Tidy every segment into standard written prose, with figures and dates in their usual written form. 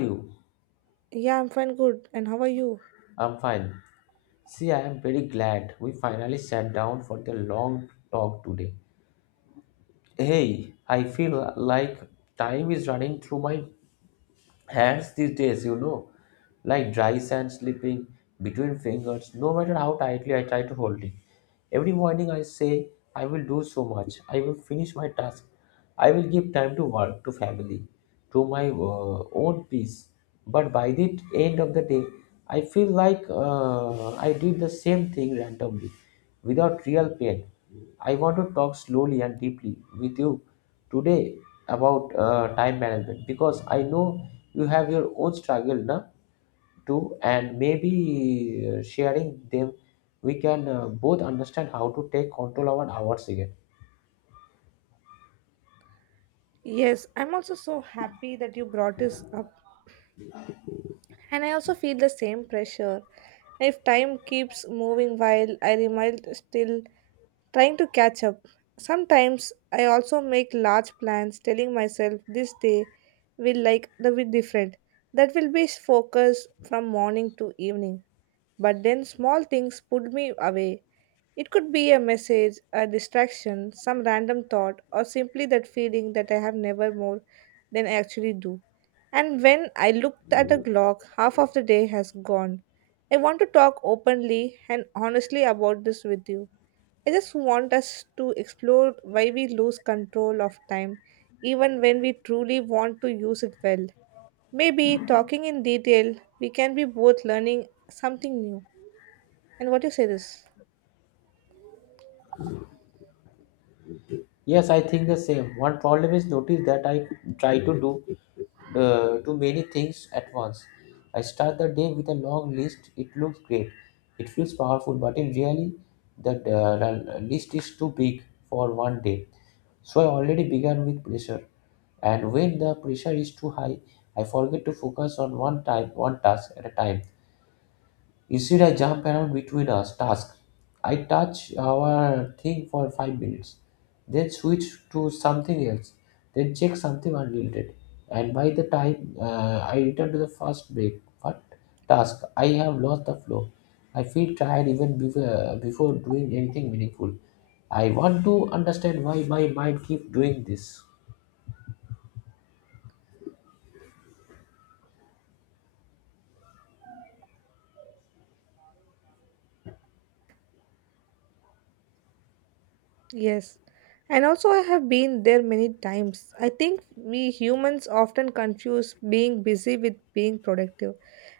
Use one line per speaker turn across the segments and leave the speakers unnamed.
You?
Yeah, I'm fine, good. And how are you?
I'm fine. See, I am very glad we finally sat down for the long talk today. Hey, I feel like time is running through my hands these days, you know, like dry sand slipping between fingers, no matter how tightly I try to hold it. Every morning I say, I will do so much. I will finish my task. I will give time to work, to family, to my own peace. But by the end of the day, I feel like I did the same thing randomly, without real pain. I want to talk slowly and deeply with you today about time management because I know you have your own struggle, na? Too, and maybe sharing them we can both understand how to take control of ours again.
Yes, I'm also so happy that you brought this up. And I also feel the same pressure. If time keeps moving while I remain still trying to catch up. Sometimes I also make large plans telling myself this day will like the be different. That will be focused from morning to evening. But then small things pulled me away. It could be a message, a distraction, some random thought, or simply that feeling that I have never more than I actually do. And when I looked at the clock, half of the day has gone. I want to talk openly and honestly about this with you. I just want us to explore why we lose control of time, even when we truly want to use it well. Maybe talking in detail, we can be both learning something new. And what do you say this?
Yes, I think the same. One problem is notice that I try to do too many things at once. I start the day with a long list. It looks great, it feels powerful, but in reality that the list is too big for one day, so I already began with pressure. And when the pressure is too high, I forget to focus on one time, one task at a time. Instead, I jump around between us tasks. I touch our thing for 5 minutes, then switch to something else, then check something unrelated. And by the time I return to the first break, what task? I have lost the flow. I feel tired even before doing anything meaningful. I want to understand why my mind keeps doing this.
Yes. And also I have been there many times. I think we humans often confuse being busy with being productive.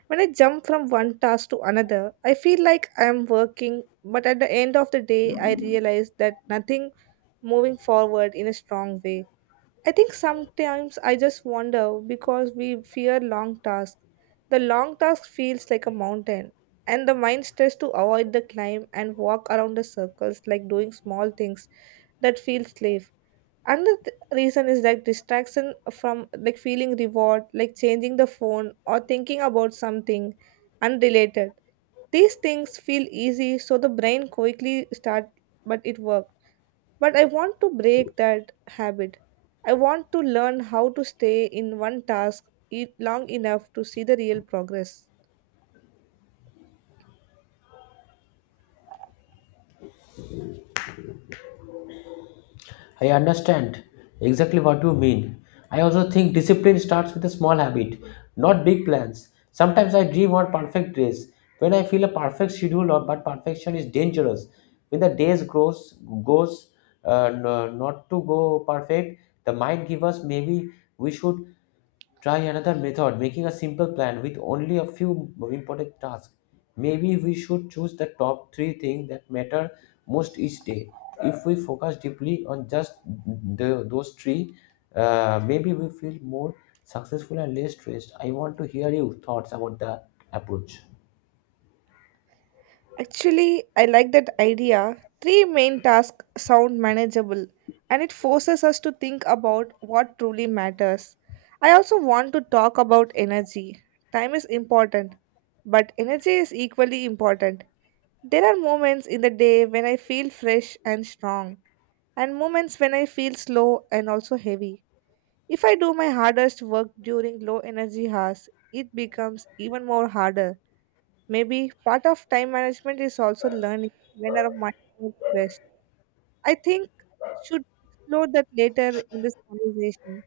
When I jump from one task to another, I feel like I am working, but at the end of the day I realize that nothing moving forward in a strong way. I think sometimes I just wonder because we fear long tasks. The long task feels like a mountain, and the mind tries to avoid the climb and walk around the circles like doing small things that feel slave. Another reason is like distraction from like feeling reward, like changing the phone or thinking about something unrelated. These things feel easy, so the brain quickly start, but it worked. But I want to break that habit. I want to learn how to stay in one task long enough to see the real progress.
I understand exactly what you mean. I also think discipline starts with a small habit, not big plans. Sometimes I dream of perfect days, when I feel a perfect schedule. Or but perfection is dangerous. When the days goes uh, n- not to go perfect, the mind gives us maybe we should try another method, making a simple plan with only a few important tasks. Maybe we should choose the top three things that matter most each day. If we focus deeply on just those three, maybe we feel more successful and less stressed. I want to hear your thoughts about the approach.
Actually, I like that idea. Three main tasks sound manageable and it forces us to think about what truly matters. I also want to talk about energy. Time is important, but energy is equally important. There are moments in the day when I feel fresh and strong, and moments when I feel slow and also heavy. If I do my hardest work during low energy hours, it becomes even more harder. Maybe part of time management is also learning when our mind works best. I think should explore that later in this conversation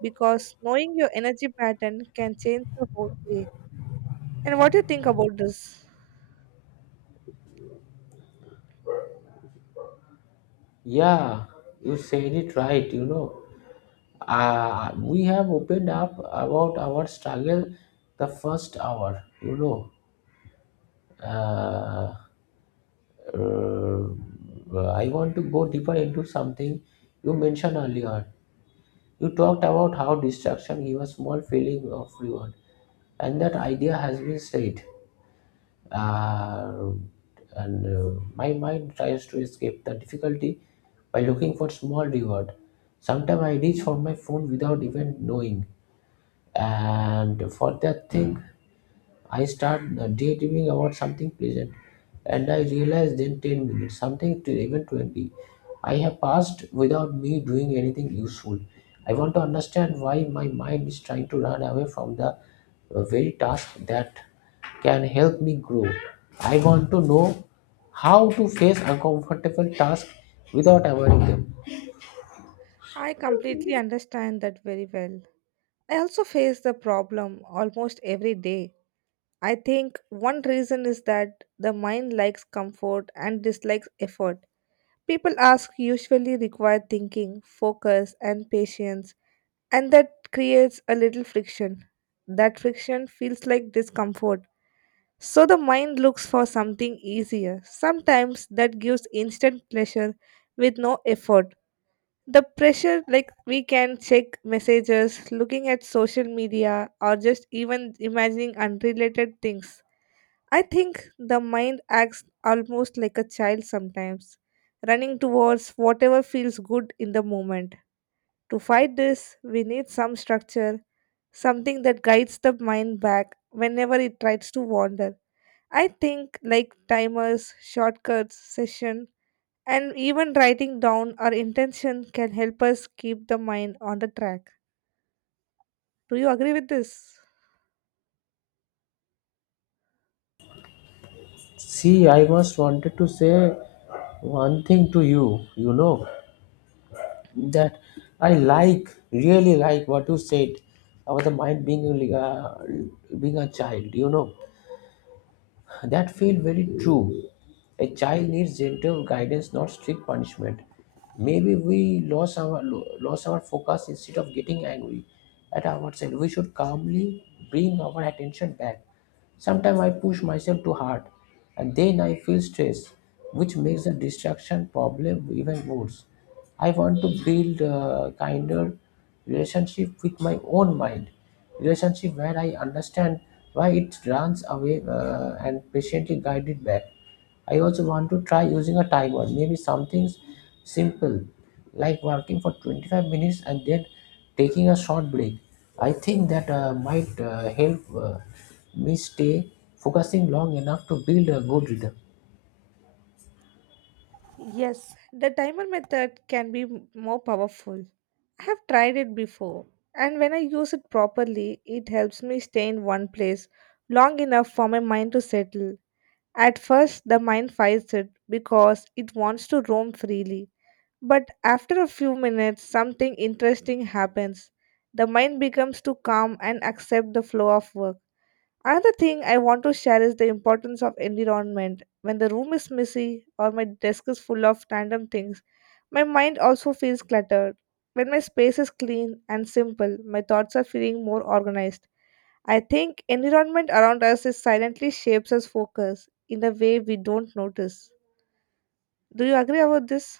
because knowing your energy pattern can change the whole day. And what do you think about this?
Yeah, you said it right, you know. We have opened up about our struggle the first hour, you know. uh, Uh, I want to go deeper into something you mentioned earlier. You talked about how distraction gives a small feeling of reward, and that idea has been said. Uh, and My mind tries to escape the difficulty by looking for small reward. Sometimes I reach for my phone without even knowing, and for that thing, I start daydreaming about something pleasant, and I realize then 10 minutes, something to even 20. I have passed without me doing anything useful. I want to understand why my mind is trying to run away from the very task that can help me grow. I want to know how to face uncomfortable tasks without avoiding them.
I completely understand that very well. I also face the problem almost every day. I think one reason is that the mind likes comfort and dislikes effort. People ask usually require thinking, focus, and patience, and that creates a little friction. That friction feels like discomfort. So the mind looks for something easier. Sometimes that gives instant pleasure with no effort the pressure like we can check messages looking at social media or just even imagining unrelated things. I think the mind acts almost like a child sometimes, running towards whatever feels good in the moment. To fight this we need some structure, something that guides the mind back whenever it tries to wander. I think like timers, shortcuts, session and even writing down our intention can help us keep the mind on the track. Do you agree with this?
See, I must wanted to say one thing to you, you know, that really like what you said about the mind being being a child. You know, that feel very true. A child needs gentle guidance, not strict punishment. Maybe we lost our focus. Instead of getting angry at ourselves, we should calmly bring our attention back. Sometimes I push myself too hard and then I feel stress, which makes the distraction problem even worse. I want to build a kinder relationship with my own mind, relationship where I understand why it runs away and patiently guide it back. I also want to try using a timer, maybe something simple like working for 25 minutes and then taking a short break. I think that might help me stay focusing long enough to build a good rhythm,
Yes, the timer method can be more powerful. I have tried it before, and when I use it properly, it helps me stay in one place long enough for my mind to settle. At first, the mind fights it because it wants to roam freely. But after a few minutes, something interesting happens. The mind becomes too calm and accept the flow of work. Another thing I want to share is the importance of environment. When the room is messy or my desk is full of random things, my mind also feels cluttered. When my space is clean and simple, my thoughts are feeling more organized. I think environment around us is silently shapes us focus in a way we don't notice. Do you agree about this?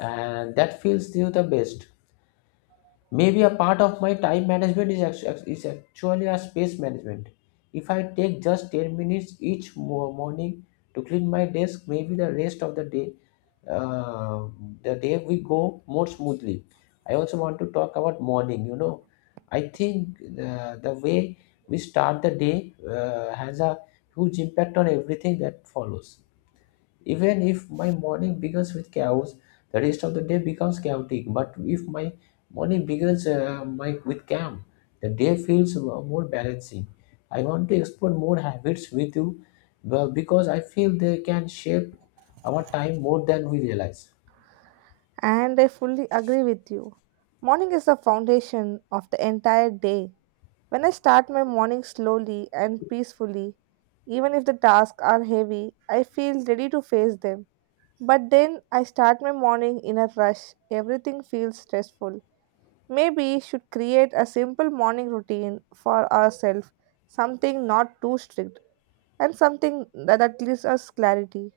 and that feels you the best. Maybe a part of my time management is, is actually a space management. If I take just 10 minutes each morning to clean my desk, maybe the rest of the day, uh, the day we go more smoothly. I also want to talk about morning, you know. I think the way we start the day has a huge impact on everything that follows. Even if my morning begins with chaos, the rest of the day becomes chaotic. But if my morning begins with calm, the day feels more balancing. I want to explore more habits with you well, because I feel they can shape our time more than we realize.
And I fully agree with you. Morning is the foundation of the entire day. When I start my morning slowly and peacefully, even if the tasks are heavy, I feel ready to face them. But then I start my morning in a rush. Everything feels stressful. Maybe should create a simple morning routine for ourselves, something not too strict and something that gives us clarity.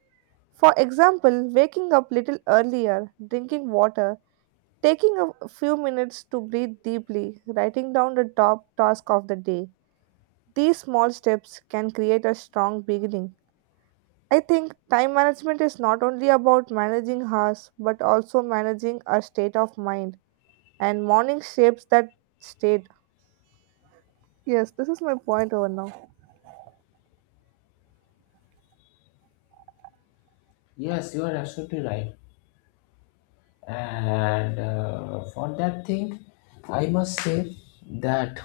For example, waking up little earlier, drinking water, taking a few minutes to breathe deeply, writing down the top task of the day, these small steps can create a strong beginning. I think time management is not only about managing hours but also managing our state of mind, and morning shapes that state. Yes, this is my point over now.
Yes, you are absolutely right. And for that thing, I must say that,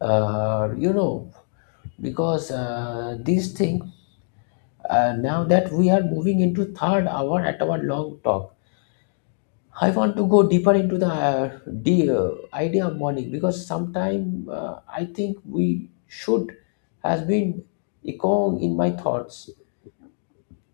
you know, because these things. Now that we are moving into third hour at our long talk, I want to go deeper into the idea of morning, because sometime I think we should has been echoing in my thoughts.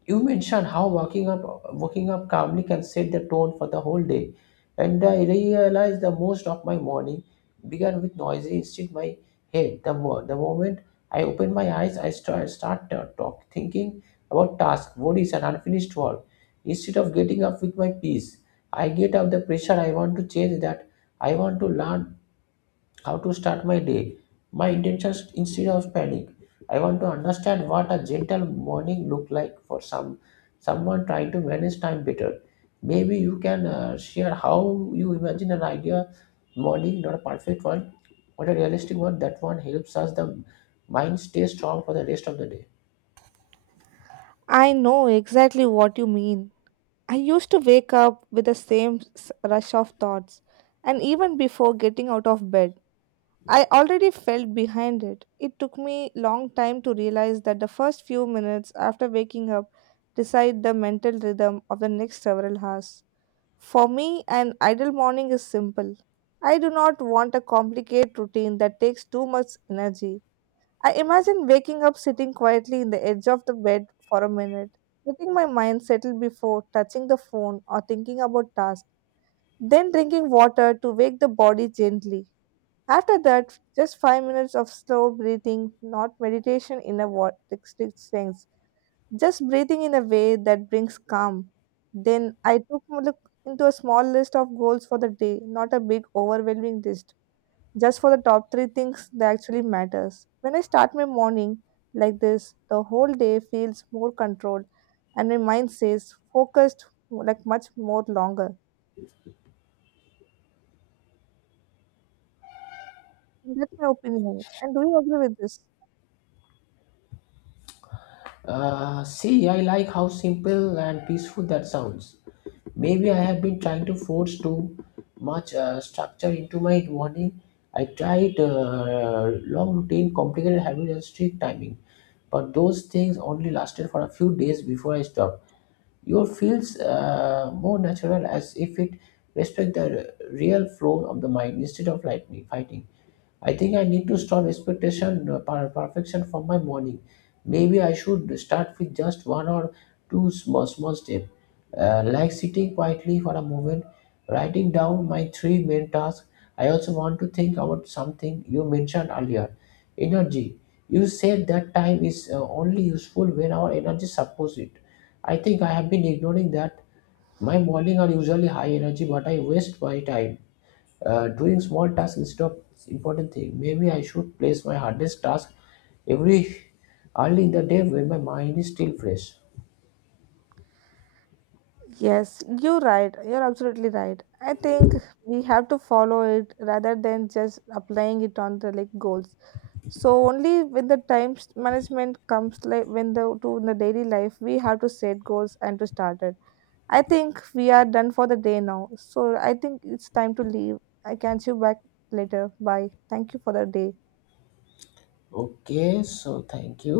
You mentioned how walking up calmly can set the tone for the whole day, and I realized the most of my morning began with noisy instinct in my head. The moment I opened my eyes, I start thinking about tasks, worries, and unfinished work. Instead of getting up with my peace, I get up the pressure. I want to change that. I want to learn how to start my day. My intentions instead of panic. I want to understand what a gentle morning look like for someone trying to manage time better. Maybe you can share how you imagine an idea morning, not a perfect one, but a realistic one. That one helps us the mind stay strong for the rest of the day.
I know exactly what you mean. I used to wake up with the same rush of thoughts, and even before getting out of bed. I already felt behind it. It took me long time to realize that the first few minutes after waking up decide the mental rhythm of the next several hours. For me, an ideal morning is simple. I do not want a complicated routine that takes too much energy. I imagine waking up sitting quietly in the edge of the bed for a minute, letting my mind settle before touching the phone or thinking about tasks, then drinking water to wake the body gently. After that, just 5 minutes of slow breathing, not meditation in a what strict sense, just breathing in a way that brings calm. Then I took a look into a small list of goals for the day, not a big overwhelming list, just for the top three things that actually matters. When I start my morning like this, the whole day feels more controlled, and my mind stays focused like much more longer. That's my opinion. And do you agree with this?
See, I like how simple and peaceful that sounds. Maybe I have been trying to force too much structure into my morning. I tried long routine, complicated habits, and strict timing, but those things only lasted for a few days before I stopped. Your feels more natural, as if it respect the real flow of the mind instead of like fighting. I think I need to stop expectation perfection from my morning. Maybe I should start with just one or two small steps, like sitting quietly for a moment, writing down my three main tasks. I also want to think about something you mentioned earlier, energy. You said that time is only useful when our energy supports it. I think I have been ignoring that. My morning are usually high energy, but I waste my time doing small tasks instead of important thing. Maybe I should place my hardest task every early in the day when my mind is still fresh.
Yes, you're right. You're absolutely right. I think we have to follow it rather than just applying it on the like goals. So only when the time management comes like when the to in the daily life we have to set goals and to start it. I think we are done for the day now. So I think it's time to leave. I can see you back later. Bye. Thank you for the day.
Okay, so thank you.